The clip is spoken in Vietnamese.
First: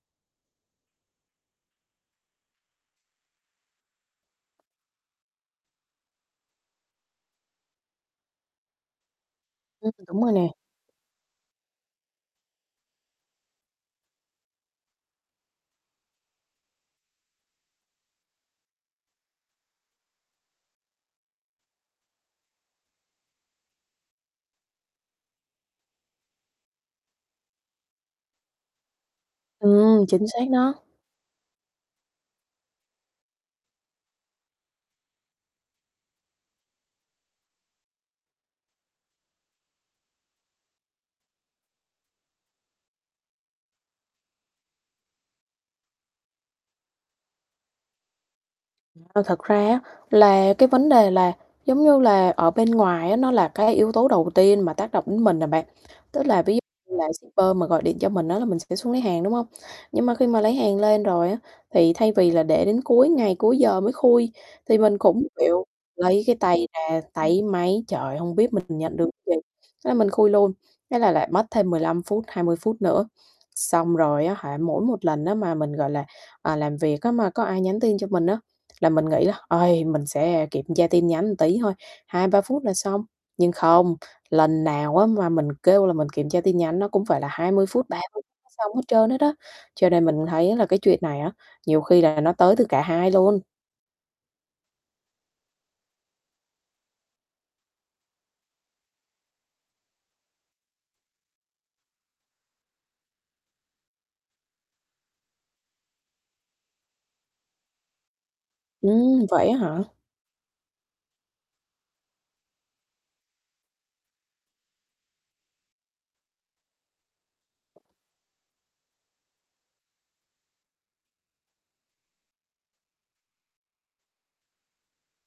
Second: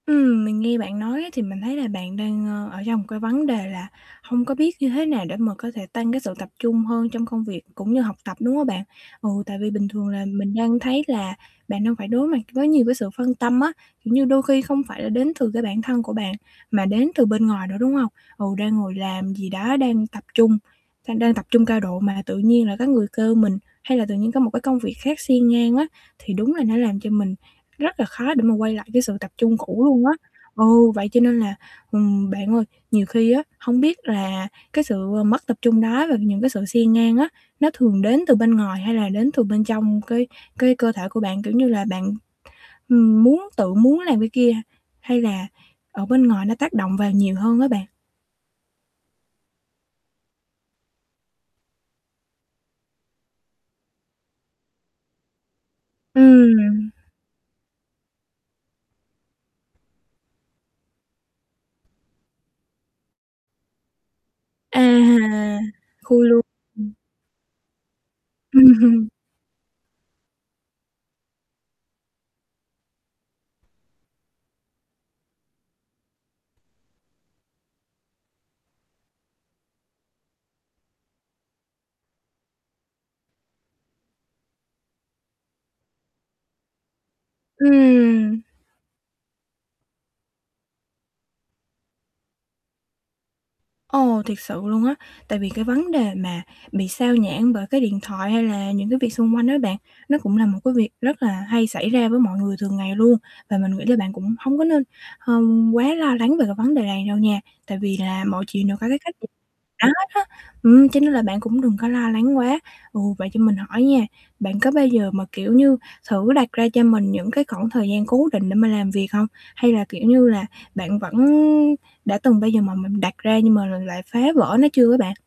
Ừm, mình nghe bạn nói á, thì mình thấy là bạn đang, ơ, ở trong một cái vấn đề là hông có biết như thế nào để mà có thể tăng cái sự tập trung hơn trong công việc cũng như học tập, đúng hông bạn? Ừ, tại vì bình Ừm, thường đúng là rồi nè. mình đang thấy là bạn đang phải đối mặt với nhiều cái sự phân tâm á, kiểu như, đôi khi không phải là đến từ cái bản thân của bạn, mà đến từ bên ngoài nữa, đúng hông? Ừ, đang ngồi làm gì đó, đang tập trung đang đang tập trung cao độ mà tự nhiên lại có người kêu mình, hay là tự nhiên có một cái công việc khác xen ngang á, thì đúng là nó làm cho mình rất là khó để mà quay lại cái sự tập trung cũ luôn Ừm, á. chính xác đó. Ừ, vậy cho nên là, ừm, bạn ơi, nhiều khi á, hông biết là cái sự mất tập trung đó và những cái sự xen ngang á, nó thường đến từ bên ngoài hay là đến từ bên trong cái cái cơ thể của bạn? Kiểu như là, bạn, ừm, muốn tự muốn làm cái kia, hay là ở bên ngoài nó tác động vào nhiều hơn á bạn? Ơ, thật ra á, là cái vấn đề là, giống như là, ở bên ngoài á, nó là cái yếu tố đầu tiên mà tác động đến mình à bạn. Tức là ví dụ Ừm. như là shipper mà gọi điện cho mình á, là mình sẽ xuống lấy hàng, đúng hông? Nhưng mà khi mà lấy hàng lên rồi á, thì thay vì là để đến cuối ngày, cuối giờ mới khui thì À, mình cũng, kiểu, lấy khui cái luôn, tay ừm. ra táy máy: "Trời ơi! Hông biết mình nhận được gì?" Thế là mình khui luôn, thế là lại mất thêm 15 phút, 20 phút nữa. Xong rồi á hả, mỗi một lần á, mà mình, gọi là, à, làm việc á, mà có ai nhắn tin cho mình á, là mình nghĩ là "Uầy! Mình sẽ kiểm tra tin nhắn một tí thôi, 2-3 phút là xong." Nhưng không, lần nào á, mà mình kêu là mình kiểm tra tin nhắn nó cũng phải là 20 phút, ba [unintelligible] Ừm. xong hết trơn hết á, cho nên mình thấy là cái chuyện này á, nhiều khi là nó tới từ cả hai luôn. Ồ, thiệt sự luôn á, tại vì cái vấn đề mà bị xao nhãng bởi cái điện thoại hay là những cái việc xung quanh á bạn, nó cũng là một cái việc rất là hay xảy ra với mọi người thường ngày luôn và mình nghĩ là bạn cũng hông có nên h quá lo lắng về cái vấn đề này đâu nha, tại vì là mọi chuyện đều có cái cách, Ừm, ừm, vậy á hả? [unintelligible] hết á. Ừm, cho nên là bạn cũng đừng có lo lắng quá. Ừ, vậy cho mình hỏi nha, bạn có bao giờ mà, kiểu như, thử đặt ra cho mình những cái khoảng thời gian cố định để mà làm việc hông? Hay là, kiểu như là, bạn vẫn đã từng bao giờ mà mình đặt ra nhưng mà l lại phá vỡ nó chưa á bạn?